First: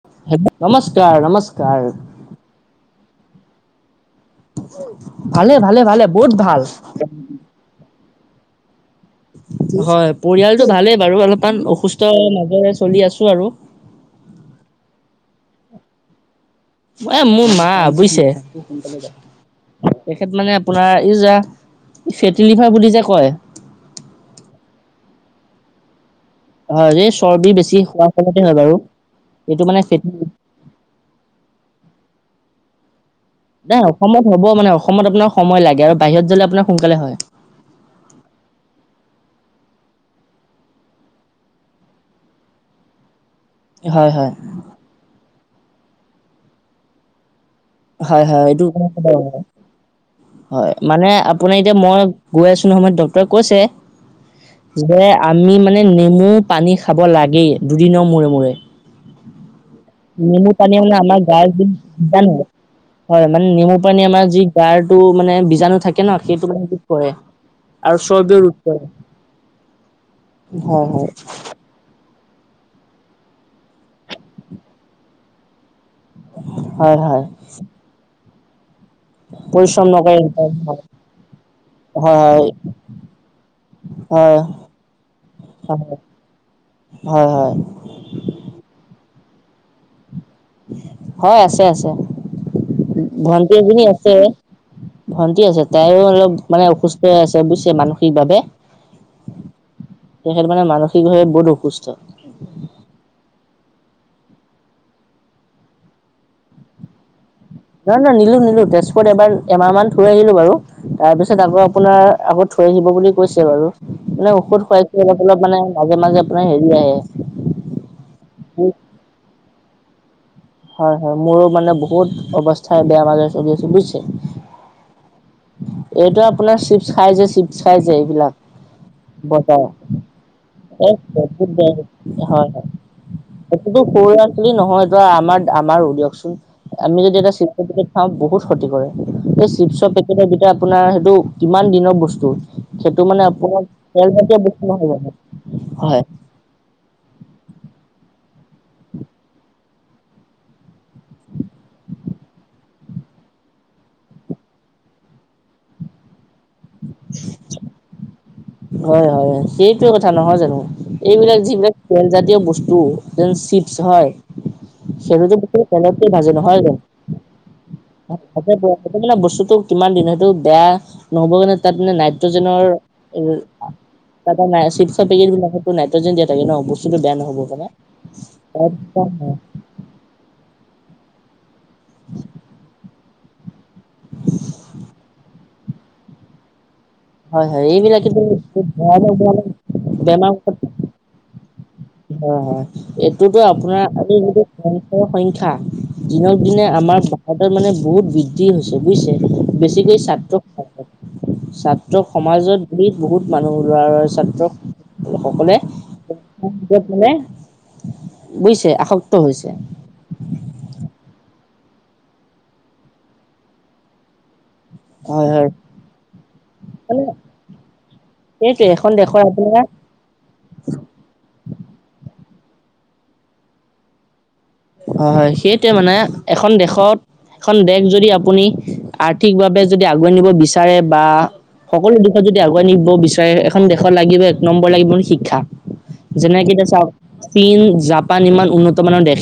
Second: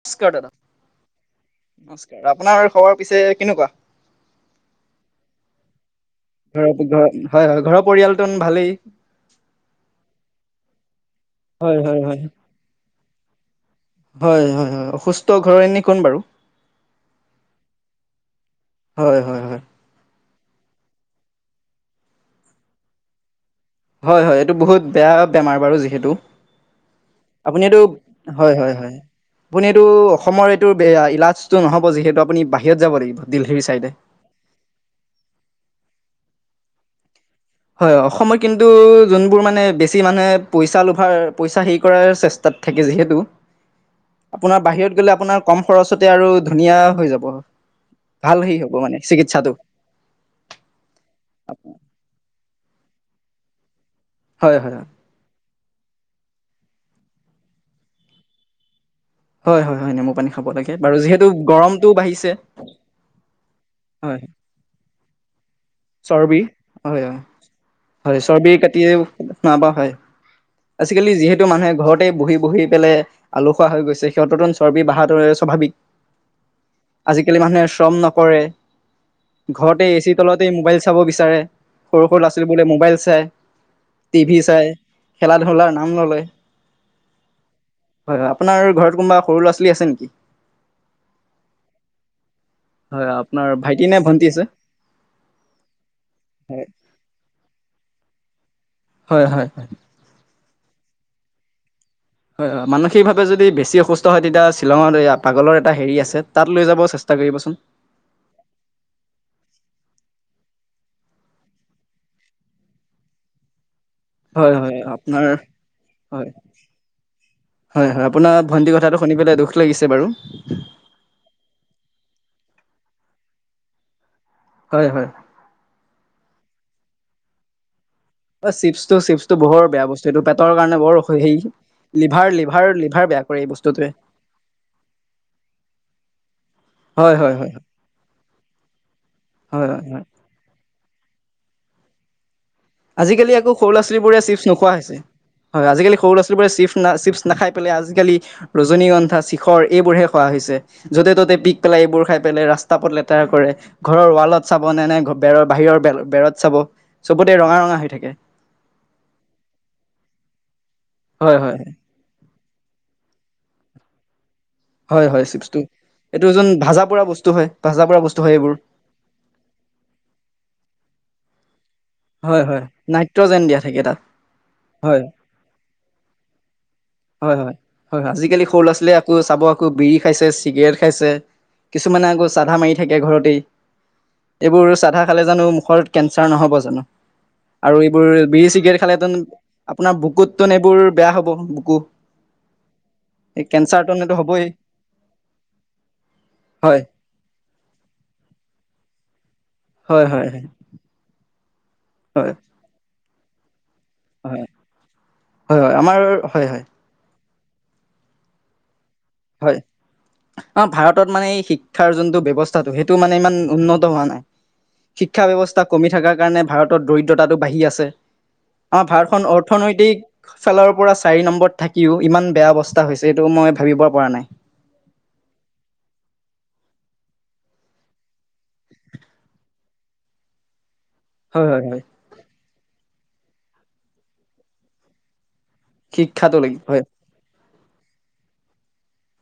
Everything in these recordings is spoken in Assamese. নমস্কাৰ হেল্ল' দাদা নমস্কাৰ নমস্কাৰ নমস্কাৰ আপোনাৰ খবৰ পিছে কেনেকুৱা ভালে ভালে ভালে বহুত ভাল। ঘৰ-ঘৰ হয়-হয় ঘৰৰ পৰিয়ালটো ভালেই। হয় পৰিয়ালটো ভালেই বাৰু অলপমান হয় হয় অসুস্থ হয়। মাজৰে চলি আছো আৰু হয় হয় হয় অসুস্থ ঘৰ এনে কোন বাৰু এ মোৰ মা বুইছে। হয় হয় হয়। মানে আপোনাৰ এই যে ফেটিলিভাৰ বুলি যে কয়। হয় হয় এইটো বহুত বেয়া বেমাৰ বাৰু যিহেতু হয় এই চৰ্বি আপুনি বেছি এইটো খোৱাৰ ফলতে হয় বাৰু হয়-হয়-হয় আপুনি মানে এইটো ফেটি অসমৰ এইটো ইলাজটো নহ'ব যিহেতু আপুনি বাহিৰত যাব লাগিব দিল্লীৰ নাই চাইডে। অসমত হ'ব মানে অসমত আপোনাৰ সময় লাগে আৰু বাহিৰত গলে আপোনাৰ সোনকালে হয় হয় অসমত কিন্তু যোনবোৰ মানে বেছি মানুহে পইচা লোভাৰ পইচা হেৰি কৰাৰ চেষ্টা থাকে যিহেতু হয় হয় আপোনাৰ বাহিৰত গ'লে আপোনাৰ কম খৰচতে আৰু ধুনীয়া হৈ যাব। ভাল হয়-হয় হেৰি এইটো হ'ব মানে চিকিৎসাটো হয় মানে আপোনাৰ এতিয়া মই গৈ আছো নয় ডক্তৰে কৈছে হয় হয় যে আমি মানে মানে নেমু পানী খাব লাগেই দুদিনৰ মূৰে-মূৰে। হয় হয় হয় খাব নেমু লাগে পানী মানে বাৰু আমাৰ যিহেতু গাৰ য গৰমটো বাঢ়িছে নহয় হয় মানে নেমু পানী হয় আমাৰ যি গাৰটো মানে বীজাণু থাকে ন চৰ্বি সেইটো মানে কি হয় কৰে। আৰু হয় চৰ্বিও চৰ্বি ৰোধ কাটি কৰে নাপা হয় হয় হয় আজিকালি যিহেতু মানুহে ঘৰতে বহি বহি পেলাই আলসুৱা হৈ গৈছে সিহঁতন চৰ্বি বাহাটো স্বাভাৱিক হয় হয় আজিকালি মানুহে শ্ৰম নকৰে ঘৰতে পৰিশ্ৰম এচি নকৰে তলতে মোবাইল হয় চাব বিচাৰে সৰু সৰু ল'ৰা ছোৱালী বোলে মোবাইল চাই হয় টিভি চাই খেলা ধূলাৰ নাম নলয় হয় হয় হয় হয় আপোনাৰ ঘৰত কোনোবা সৰু ল'ৰা ছোৱালী আছে নেকি হয় আছে আছে হয় আপোনাৰ ভন্টি এজনী ভাইটি নে আছে ভন্টি ভন্টি আছে তাইয়ো অলপ হয় মানে অসুস্থ হৈ আছে বুইছে মানসিকভাৱে হয় হয় সেইটো মানে মানসিকভাৱে বহুত অসুস্থ হয় হয় মানসিকভাৱে যদি বেছি অসুস্থ হয় তেতিয়া শ্বিলঙৰ পাগলৰ এটা হেৰি আছে তাত লৈ যাব চেষ্টা তাক কৰিবা চোন নহয় নহয় নিলো নিলো তেজপুৰত এবাৰ এমাহ মান থৈ আহিলো বাৰু তাৰপিছত আকৌ আপোনাৰ আগত খ আহিব বুলি কৈছে বাৰু মানে হয় ঔষধ হয় খোৱাছো অলপ আপোনাৰ অলপ মানে মাজে মাজে হয় আপোনাৰ হেৰি হয় হয় হয় আপোনাৰ ভন্টি কথাটো শুনি পেলাই দুখ লাগিছে বাৰু হয় হয় মোৰো মানে বহুত অৱস্থাই বেয়া মাজৰে চলি আছে বুইছে হয় হয় এইটো আপোনাৰ চিপছ খাই যে চিপছ খাই যে অ চিপছটো চিপছটো বৰ বেয়া বস্তু এইটো পেটৰ কাৰণে বৰ অসু হেৰি লিভাৰ লিভাৰ [unintelligible] লিভাৰ বেয়া কৰে এই এটো টো বস্তুটোৱে সৰু ল'ৰা ছোৱালী নহয় তই আমাৰ আমাৰো দিয়কচোন আমি হয় যদি হয় এতিয়া হয় চিখৰ পেকেট খাও বহুত ক্ষতি কৰে হয় হয় চিপচৰ হয়। পেকেটে যেতিয়া আপোনাৰ অঁ, সেইটো কিমান দিনৰ বস্তু? সেইটো মানে আজিকালি আকৌ, আপোনাৰ সৰু ল'ৰা ছোৱালীবোৰে তেলজাতীয় চিপছ বস্তু নোখোৱা নহয় হৈছে। জানো হয় আজিকালি সৰু ল'ৰা ছোৱালীবোৰে চিপছ নাখায়। পেলাই আজালি ৰজনীগন্ধা চিখৰ এইবোৰ হে খোৱা হৈছে য'তে ত'তে পিক পেলাই এইবোৰ খাই পেলাই ৰাস্তা পথ লেতেৰা কৰে ঘৰৰ ৱালত চাব নে নে বেৰৰ বাহিৰৰ বেৰত চাব চবতে ৰঙা ৰঙা হৈ থাকে হয় হয় সেইটোয়ে কথা নহয় জানো হয় এইবিলাক হয় যিবিলাক তেলজাতীয় বস্ [unintelligible] এন চিপছ হয় হয় সে হয় বোৰ যে বস্তু চিপছটো তেলতে এইটো ভাজে যোন নহয় জানো ভাজা পোৰা বস্তু হয় ভাজা পোৰা বস্তু হয় এইবোৰ [unintelligible] বস্তুটো কিমান ইমান দিনেটো বেয়া নহ'ব কাৰণে তাত মানে হয় নাইট্ৰজেনৰ হয় নাইট্ৰজেন দিয়া থাকে তাত তাতে হয় চিপছৰ পেকেট বিলাকতো নাইট্ৰজেন দিয়া থাকে ন বস্তুটো বেয়া হয় হয় নহব হয় হয় আজিকালি সৰু ল'ৰা ছোৱালীয়ে কাৰণে [unintelligible] আকৌ চাব আকৌ বিৰি খাইছে চিগৰেট খাইছে কিছুমানে আকৌ চাধা মাৰি থাকে ঘৰত দেই এইবোৰ চাধা খালে জানো মুখত কেঞ্চাৰ নহ'ব জানো হয় হয় আৰু এইবিলাক কিন্তু এইবোৰে বিৰি বহুত চিগাৰেট খালেতেন ভয়ানক ভয়ানক আপোনাৰ বেমাৰ বুকুততোন এইবোৰ বেয়া হ'ব বুকু হয় হয় এইটোতো এই আপোনাৰ কেঞ্চাৰতোন আৰু এইটো [unintelligible] হ'বই সংখ্যা দিনক দিনে হয় আমাৰ ভাৰতত মানে বহুত বৃদ্ধি হৈছে বুজিছে বেছিকৈ হয় হয় হয় ছাত্ৰসকল ছাত্ৰ হয় সমাজত ধৰি বহুত মানুহ লৰা ছাত্ৰ হয় সকলে হয় হয় আমাৰ হয় হয় [unintelligible] বুইছে আসক হয় অ ভাৰতত মানে এই শিক শিক্ষাৰ যোনটো ব্যৱস্থাটো সেইটো মানে ইমান উন্নত হোৱা নাই শিক্ষা হয় হয় ব্যৱস্থা কমি থাকাৰ কাৰণে ভাৰতত মানে দৰিদ্ৰতাটো বাঢ়ি আছে সেইটোৱে আমাৰ এখন দেশৰ ভাৰতখন আপোনাৰ অৰ্থনৈতিক ফালৰ পৰা চাৰি নম্বৰত থাকিও ইমান বেয়া অৱস্থা হৈছে এইটো মই ভাবিব পৰা নাই আহ হয় সেইটোৱে মানে এখন দেশত এখন দেশ যদি আপুনি আৰ্থিকভাৱে যদি আগুৱাই নিব বিচাৰে বা হয় হয় হয় সকলো দিশত যদি আগুৱাই নিব বিচাৰে এখন দেশত লাগিব এক নম্বৰ লাগিব শিক্ষা শিক্ষাটো যেনেকে লাগি এতিয়া হয় চাওক চীন জাপান ইমান উন্নত মানৰ দেশ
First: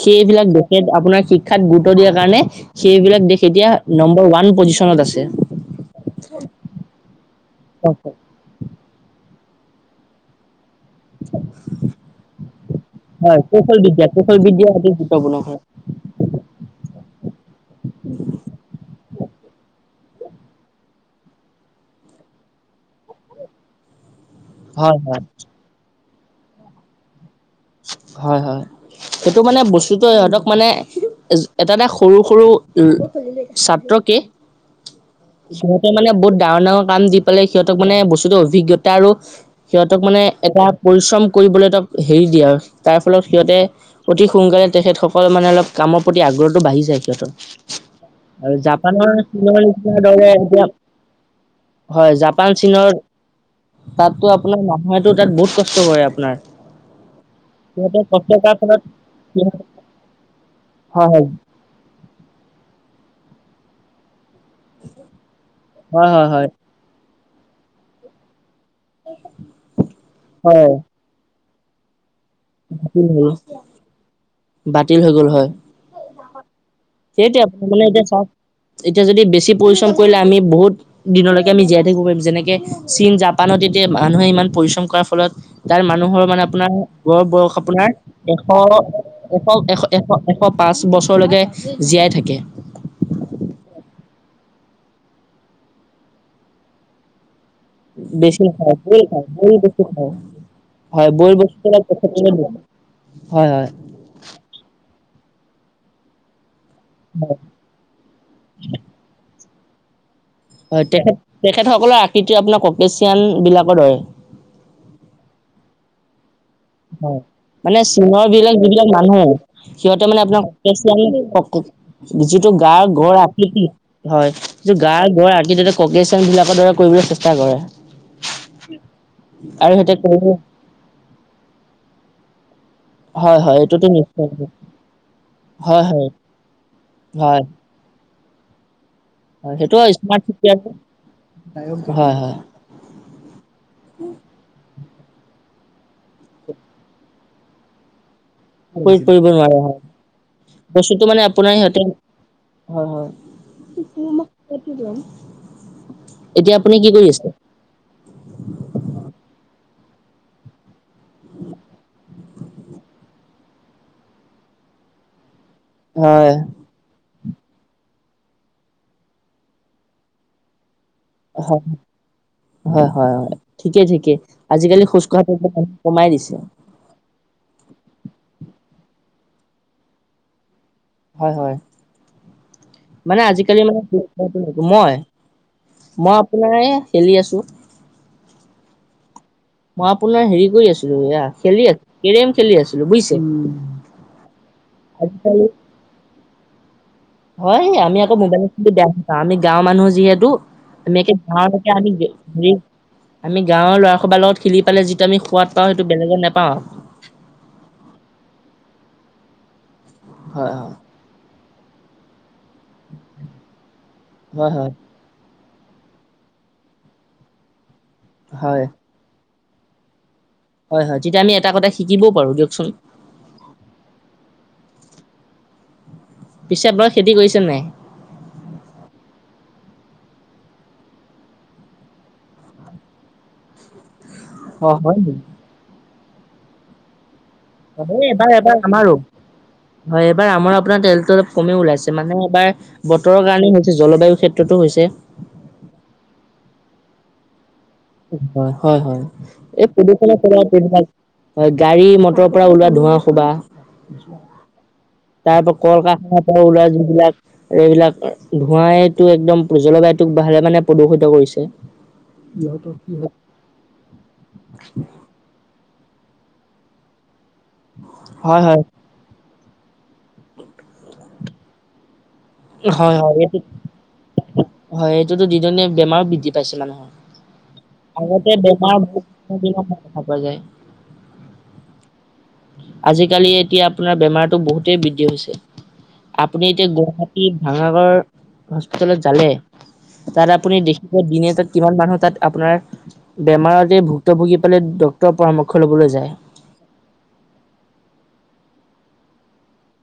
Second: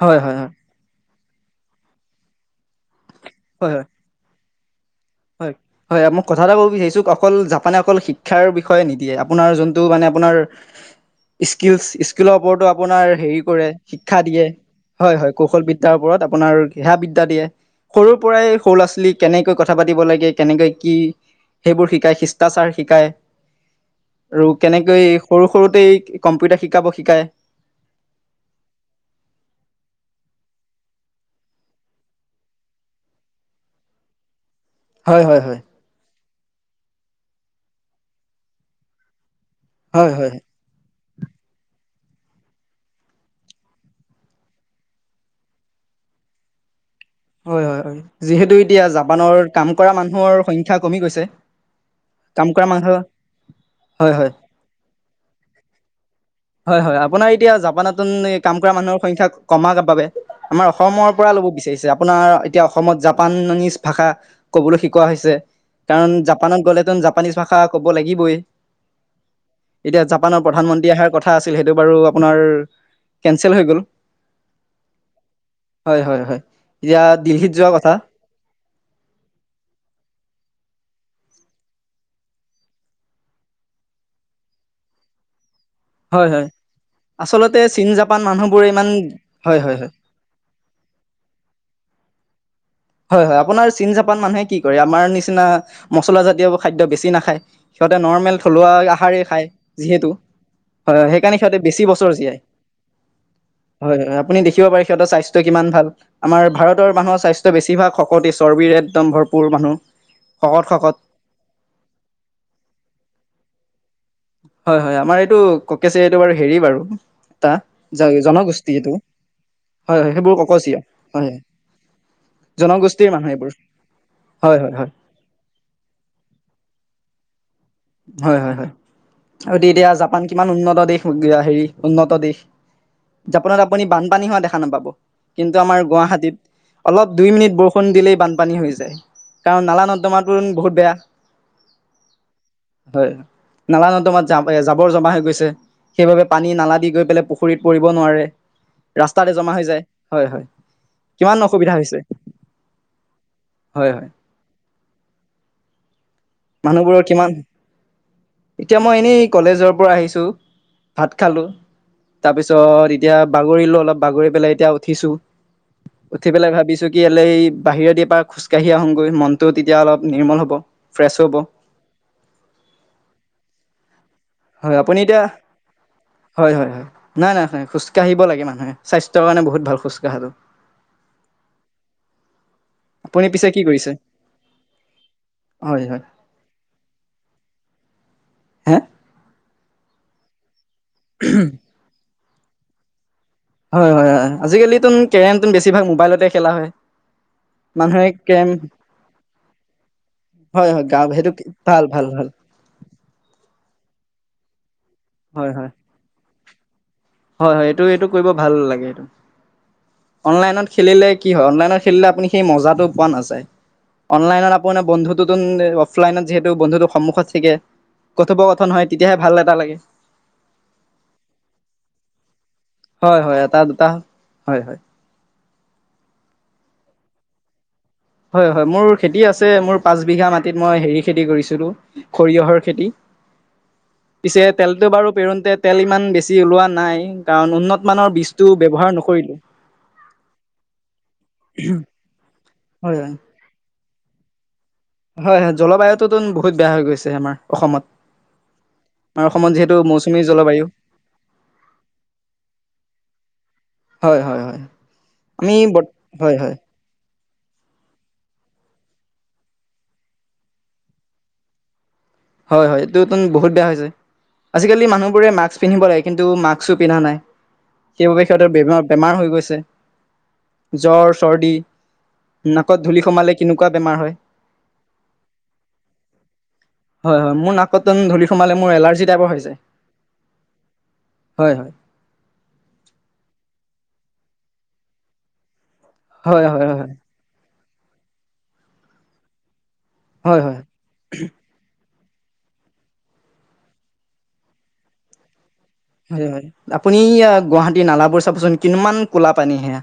হয় হয় সেইবিলাক হয় দেশে আপোনাৰ শিক্ষাত গুৰুত্ব দিয়াৰ কাৰণে সেইবিলাক দেশ এতিয়া হয় হয় নম্বৰ ওৱান পজিচনত আছে হয় হয় মই কথা এটা ক'ব বিচাৰিছো অকল জাপানে অকল শিক্ষাৰ বিষয়ে নিদিয়ে। আপোনাৰ যোনটো মানে আপোনাৰ স্কিলচ স্কিলৰ ওপৰতো আপোনাৰ হেৰি হয় কৰে কৌশল বিদ্যা শিক্ষা কৌশল দিয়ে। বিদ্যা অতি হয় হয় গুৰুত্বপূৰ্ণ কৌশল বিদ্যাৰ ওপৰত আপোনাৰ [unintelligible] বিদ্যা দিয়ে সৰুৰ পৰাই সৰু লৰা ছোৱলীক কেনেক কথা পাতিব লাগে কেনেকৈ কি সেইবোৰ শিকায় শিষ্টাচাৰ শিকায়। আৰু হয় কেনেকৈ হয় সৰু সৰুতে কম্পিউটাৰ শিকাব শিকায়। হয় হয় সেইটো মানে বস্তুতটো ইহঁতক মানে এটা এটা সৰু সৰু উম, ছাত্ৰকে হয় হয় হয় সিহঁতে মানে বুদ ডাঙৰ ডাঙৰ কাম দি পালে সিহঁতক মানে বস্তুতৰ অভিজ্ঞতা আৰু সিহঁতক হয় মানে হয় এটা পৰিশ্ৰম কৰিবলৈ তাক হেৰি দিয়ে আৰু। তাৰ ফলত সিহঁতে অতি সোনকালে তেখেত সকল মানে অলপ কামৰ প্ৰতি আগ্ৰহতটো বাঢ়ি যায়। হয় হয় হয় আৰু যিহেতু এতিয়া জাপানৰ চীনৰ কাম কৰা নিচিনাৰ দৰে মানুহৰ এতিয়া। সংখ্যা কমি গৈছে হয় কাম জাপান কৰা চীনৰ, মানুহ হয় তাতো হয় আপোনাৰ মানুহেতো তাত বহুত কষ্ট কৰে আপোনাৰ। হয় হয় আপোনাৰ এতিয়া সিহঁতে জাপানতন কষ্ট কৰাৰ কাম কৰা ফলত মানুহৰ সংখ্যা কমাৰ বাবে আমাৰ অসমৰ হয় পৰা ল'ব বিচাৰিছে আপোনাৰ এতিয়া অসমত জাপান নীজ ভাষা কবলৈ শিকোৱা হৈছে কাৰণ হয় হয় হয় হয় জাপানত গলে জা জাপানীজ ভাষা ক'ব লাগিবই, এতিয়া জাপানৰ হয় প্ৰধানমন্ত্ৰী আহাৰ কথা আছিল সেইটো বাৰু আপোনাৰ বাতিল হ'ল কেন্চেল হৈ গ'ল, বাতিল হৈ গ'ল হয় হয় হয় হয়। এতিয়া সেইটোৱে দিল্লীত আৰ যোৱা মানে কথা এতিয়া চাওক এতিয়া যদি বেছি পৰিশ্ৰম কৰিলে আমি বহুত দিনলৈকে আমি জীয়াই থাকিব পাৰিম যেনেকে চীন জাপানত এতিয়া মানুহে ইমান পৰিশ্ৰম কৰাৰ ফলত তাত মানুহৰ হয় মানে হয় আপোনাৰ গ বয়স আচলতে চীন আপোনাৰ জাপান এশ মানুহবোৰে ইমান হয় হয় এশ হয় এ এশ এশ পাঁচ বছৰলৈকে জীয়াই থাকে। হয় হয় আপোনাৰ চীন জাপান মানুহে কি কৰে আমাৰ নিচিনা মচলা জাতীয় খাদ্য বেছি নাখায় সিহঁতে নৰ্মেল বেছি থলুৱা নাখায় বইল আহাৰেই খায় বইল বেছি যিহেতু খায় হয়- হয় বইল সেইকাৰণে সিহঁতে বস্তু বেছি বছৰ জীয়াই, তেখেতসকলে হয় হয় হয়-হয় আপুনি দেখিব পাৰে সিহঁতৰ স্বাস্থ্য কিমান ভাল আমাৰ ভাৰতৰ মানুহৰ স্বাস্থ্য বেছিভাগ শকতি চৰ্বিৰৰে একদম ভৰপ সৰু মানুহ শকত হয় শকত তেখেত তেখেতসকলৰ আকৃতি আপোনাৰ কপেচিয়ান বিলাকৰ দৰে হয় হয় আমাৰ এইটো ককছে এইটো বাৰু হেৰি বাৰু হয়, এটা মানে জ- চীনৰ বিলাক জনগোষ্ঠী এইটো যিবিলাক মানুহ হয় সিহঁতে হয় মানে সেইবোৰ আপোনাৰ ককচীয়া হয় হয় অিয় যি গাৰ জনগোষ্ঠীৰ গড় মানুহ এইবোৰ আকৃতি হয় যিটো গাৰ গড় আকৃতিতে ককেশ চং বিলাকৰ দৰে কৰিবলৈ চ এা কৰে হয় হয় হয় আৰু দে দিয়া সিহঁতে জাপান কৰিব কিমান উন্নত দেশ হেৰি উন্নত দেশ হয় হয় জাপানত আপুনি এইটোতো বানপানী নিশ্চয় হোৱা দেখা নাপাব কিন্তু আমাৰ হয় হয় গুৱাহাটীত অলপ দুই হয় মিনিট বৰষুণ দিলেই বানপানী হৈ যায়। হয় কাৰণ সেইটো নালা নৰ্দমাৰটো বহুত বেয়া হয় হয় হয় নালা নন্দমাত তোমাৰ জাবৰ জমা হৈ গৈছে সেইবাবে পানী নালা দি গৈ পেলাই পুখুৰীত পৰিব নোৱাৰে [unintelligible] কৰিব ৰাস্তাতে জমা নোৱাৰে হৈ হয় যায় হয় হয় বস্তুটো মানে কিমান আপোনাৰ অসুবিধা সিহঁতে হৈছে হয়- হয়। হয় হয় এতিয়া আপুনি কি মানুহবোৰৰ কৰি কিমান আছে। এতিয়া মই এনেই কলেজৰ পৰা আহিছোঁ ভাত খালো তাৰ পিছত এতিয়া বাগৰিলো অলপ বাগৰি পেলাই এতিয়া উঠিছো হয় উঠি পেলাই ভাবিছো কি বাহিৰত পৰা খোজ কাঢ়ি আহোঁগৈ মনতটো তেতিয়া অলপ নিৰ্মল হ'ব ফ্ৰেছ হ'ব। হয় হয় হয় হয় ঠিকে ঠিকে হয় আজিকালি আপুনি খোজ এতিয়া কঢ়াটো কমাই দিছে হয় হয় হয় নাই নাই নাই খোজ কাঢ়িব লাগে মানুহে স্বাস্থ তেওঁৰ কাৰণে বহুত ভাল খোজকাঢ়াটো। হয় হয় মানে আপুনি পিছে আজিকালি কি মানে কৰিছে মই হয় হয় মই আপোনাৰে খেলি আছো হে মই আপোনাৰ হেৰি কৰি আছিলো এয়া খেলি আ কেৰেম খেলি আছিলো বুইছ হয় হয় হয় আজিকালিতো আজিকালি কেৰমটো বেছিভাগ মোবাইলতে খেলা হয় হয়, আমি মানুহে আকৌ কেৰম মোবাইলত [unintelligible] বেয়া নাপাওঁ আমি গাঁৱ মানুহ যিহেতু। হয় হয় আমি গাঁও সেইটো গাঁৱলৈকে ভাল আমি ভাল ভাল হয় আমি গাঁৱৰ ল'ৰা সোপা লগত খিলি পেলে যিটো আমি সোৱাদ পাওঁ সেইটো বেলেগে নেপাওঁ আৰু। হয়-হয় এইটো-এইটো কৰিব ভাল লাগে, হয় অনলাইনত খেলিলে কি হয় অনলাইন হয় হয় লত যিহেতু বন্ুন্ত থ হয় হয়তিয়া ভাল এটা লাগে। হয়- হয় তেতিয়া আমি এটা কথা শিকিবও পাৰো দিয়কচোন। হয় হয় এটা দুটা হয় হয় পিছে পৰে খেতি কৰিছে নাই হয়- হয় মোৰ খেতি আছে মোৰ পাঁচ বিঘা মাটিত মই হেৰি খেতি কৰিছিলোঁ সৰিয়হৰ খেতি। [unintelligible] পিছে অ তেলতটো হয় বাৰু পেৰুোতে তেল ইমান বেছি ওলোৱা নাই কাৰণ উন্নত অ মানৰ এবাৰ বীজটো এবাৰ ব্যৱহাৰ আমাৰো নকৰিলো হয়, এইবাৰ আমৰ আপোনাৰ তেলটো অলপ কমেই ওলাইছে মানে এবাৰ হয় হয় বতৰৰ কাৰণে হৈছে জলবায়ু ক্ষেত্ৰতো হৈছে। হয় হয়, জলবায়ুটোতো বহুত বেয়া হৈ গৈছে আমাৰ। অসমত হয় - হয় - হয় আমাৰ অসমত এই যিহেতু প্ৰদূষণে মৌচুমী জলবায়ু হয় গাড়ী মটৰৰ পৰা ওলোৱা ধোৱা খোবা। হয় - হয় - হয়। তাৰ আমি পৰা কল বত কাৰখানাৰ হয় পৰা হয় ওলাই যোনবিলাক আৰু এইবিলাক ধোৱাইটো একদম জলবায়ুটোক ভালে মানে প্ৰদূষিত কৰিছে। হয় ইহতৰ হয় বহুত বেয়া হৈছে, আজিকালি মানুহ বোৰে মাস্ক পিন্ধিব লাগে কিন্তু মাস্কো পিন্ধা নাই। সেইবাবে হয় সিহতৰ হয় বেম বেমাৰ হৈ গৈছে জ্বৰ চৰ্দি নাকত হয় ধূলি হয় সোমালে এইটো কেনেকুৱা বেমাৰ হয় হয় এইটোতো দিদনীয়া বেমাৰো বৃদ্ধি পাইছে মানুহৰ। হয় হয়, মোৰ নাকত ধূলি আগতে সোমালে মোৰ বেমাৰ এলাৰ্জি টাইপৰ বহুত হৈ যায়। দিনৰ পৰা দেখা পোৱা যায়। হয় - হয়। আজিকালি এতিয়া আপোনাৰ বেমাৰতটো বহুতেই বৃদ্ধি হৈছে আপুনি হয় হয় এতিয়া হয় হয় গুৱাহা টী ভাঙাগৰ হস্পিতেলত জালে তাত হয় আপুনি হয় দেখিব দিনে তাত কিমান মানুহ তাত আপোনাৰ বেমাৰতে ভুক্তভুগী পালে ডক্তৰৰ পৰামৰ্শ। লবলৈ যায়। হয় হয়, আপুনি গুৱাহাটী নালাবোৰ চাবচোন কিমান কলা পানী হেয়া।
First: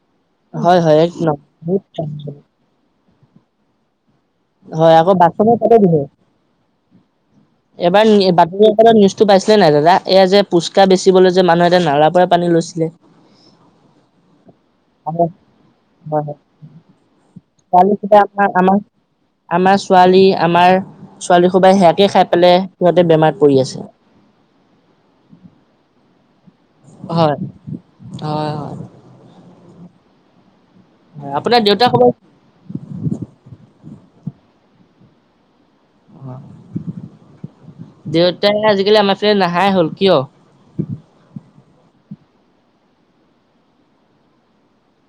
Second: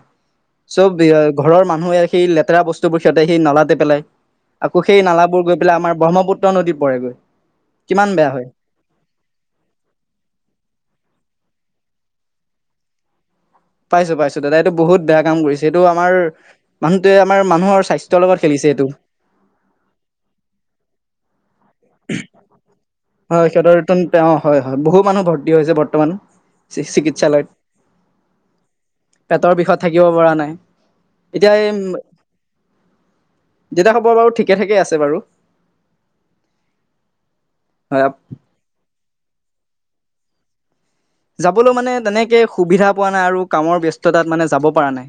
হয় চব হয় এক ন ঘৰৰ মানুহে সেই লেতেৰা বস্তুবোৰ সিহঁতে সেই নালাতে পেলাই। আকৌ হয় সেই নালাবোৰ বাথৰুমৰ গৈ পাতে পেলাই আমাৰ ধুৱে ব্ৰহ্মপুত্ৰ নদীত পৰেগৈ কিমান এবাৰ বেয়া হয় বাতৰিৰ নিউজটো পাইছিলে নাই দাদা এইয়া যে পুচ কা বেচিবলৈ যে মানুহ এটা নালাৰ পৰা পানী লৈছিলে। পাইছো পাইছো দাদা এইটো বহুত বেয়া হয় কাম কৰিছে এইটো আমাৰ হয় মানুহটোৱে আমাৰ মানুহৰ ছোৱালী কেইটা স্বাস্থ্যৰ লগত আমাৰ খেলিছে আমাৰ এইটো আমাৰ ছোৱালী আমাৰ ছোৱালী খোবাই সেয়াকে খাই পেলাই সিহঁতে বেমাৰ হয় পৰি সিহঁতৰ আছে। অ হয় হয় বহু মানুহ ভৰ্তি হৈছে বৰ্তমান হয় চিকিৎসালয়ত, হয় হয় পেটৰ বিষত থাকিব পৰা নাই। এতিয়া আপোনাৰ এই দেউতা খবৰ দেউতাৰ খবৰ বাৰু ঠিকে- ঠিকে আছে বাৰু। অ, হয় দেউতাই আজিকালি আমাৰ যে নাহাই হ'ল কিয়। যাবলৈ মানে তেনেকে সুবিধা পোৱা নাই আৰু কামৰ ব্যস্ততাত মানে যাব পৰা নাই।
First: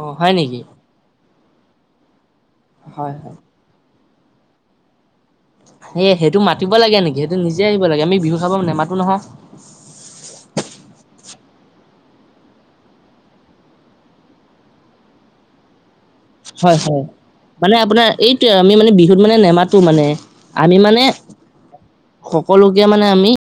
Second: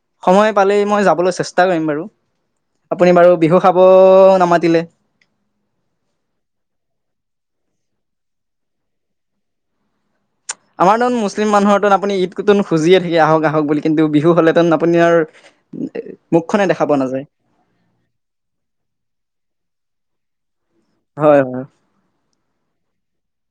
অ হয় সময় নেকি? পালেই মই যাবলৈ চেষ্টা কৰিম বাৰু, হয় আপুনি বাৰু হয়। বিহু খাব নামাতিলে। সে সেইটো মাতিব লাগে নেকি সেইটো নিজে আহিব লাগে আমি বিহু খাব নেমাতো নহয়। আমাৰ তন মুছলিম মানুহৰতোন আপুনি ঈদ কুতন খুজিয়ে থাকে আহক আহক বুলি কিন্তু বিহু হলেতোন আপুনি আৰু মুখখনে হয় দেখা পোৱা হয়, নাযায়। মানে আপোনাৰ এইটো আমি মানে বিহুত মানে নেমাতো মানে। আমি মানে হয় হয়। সকলোকে মানে আমি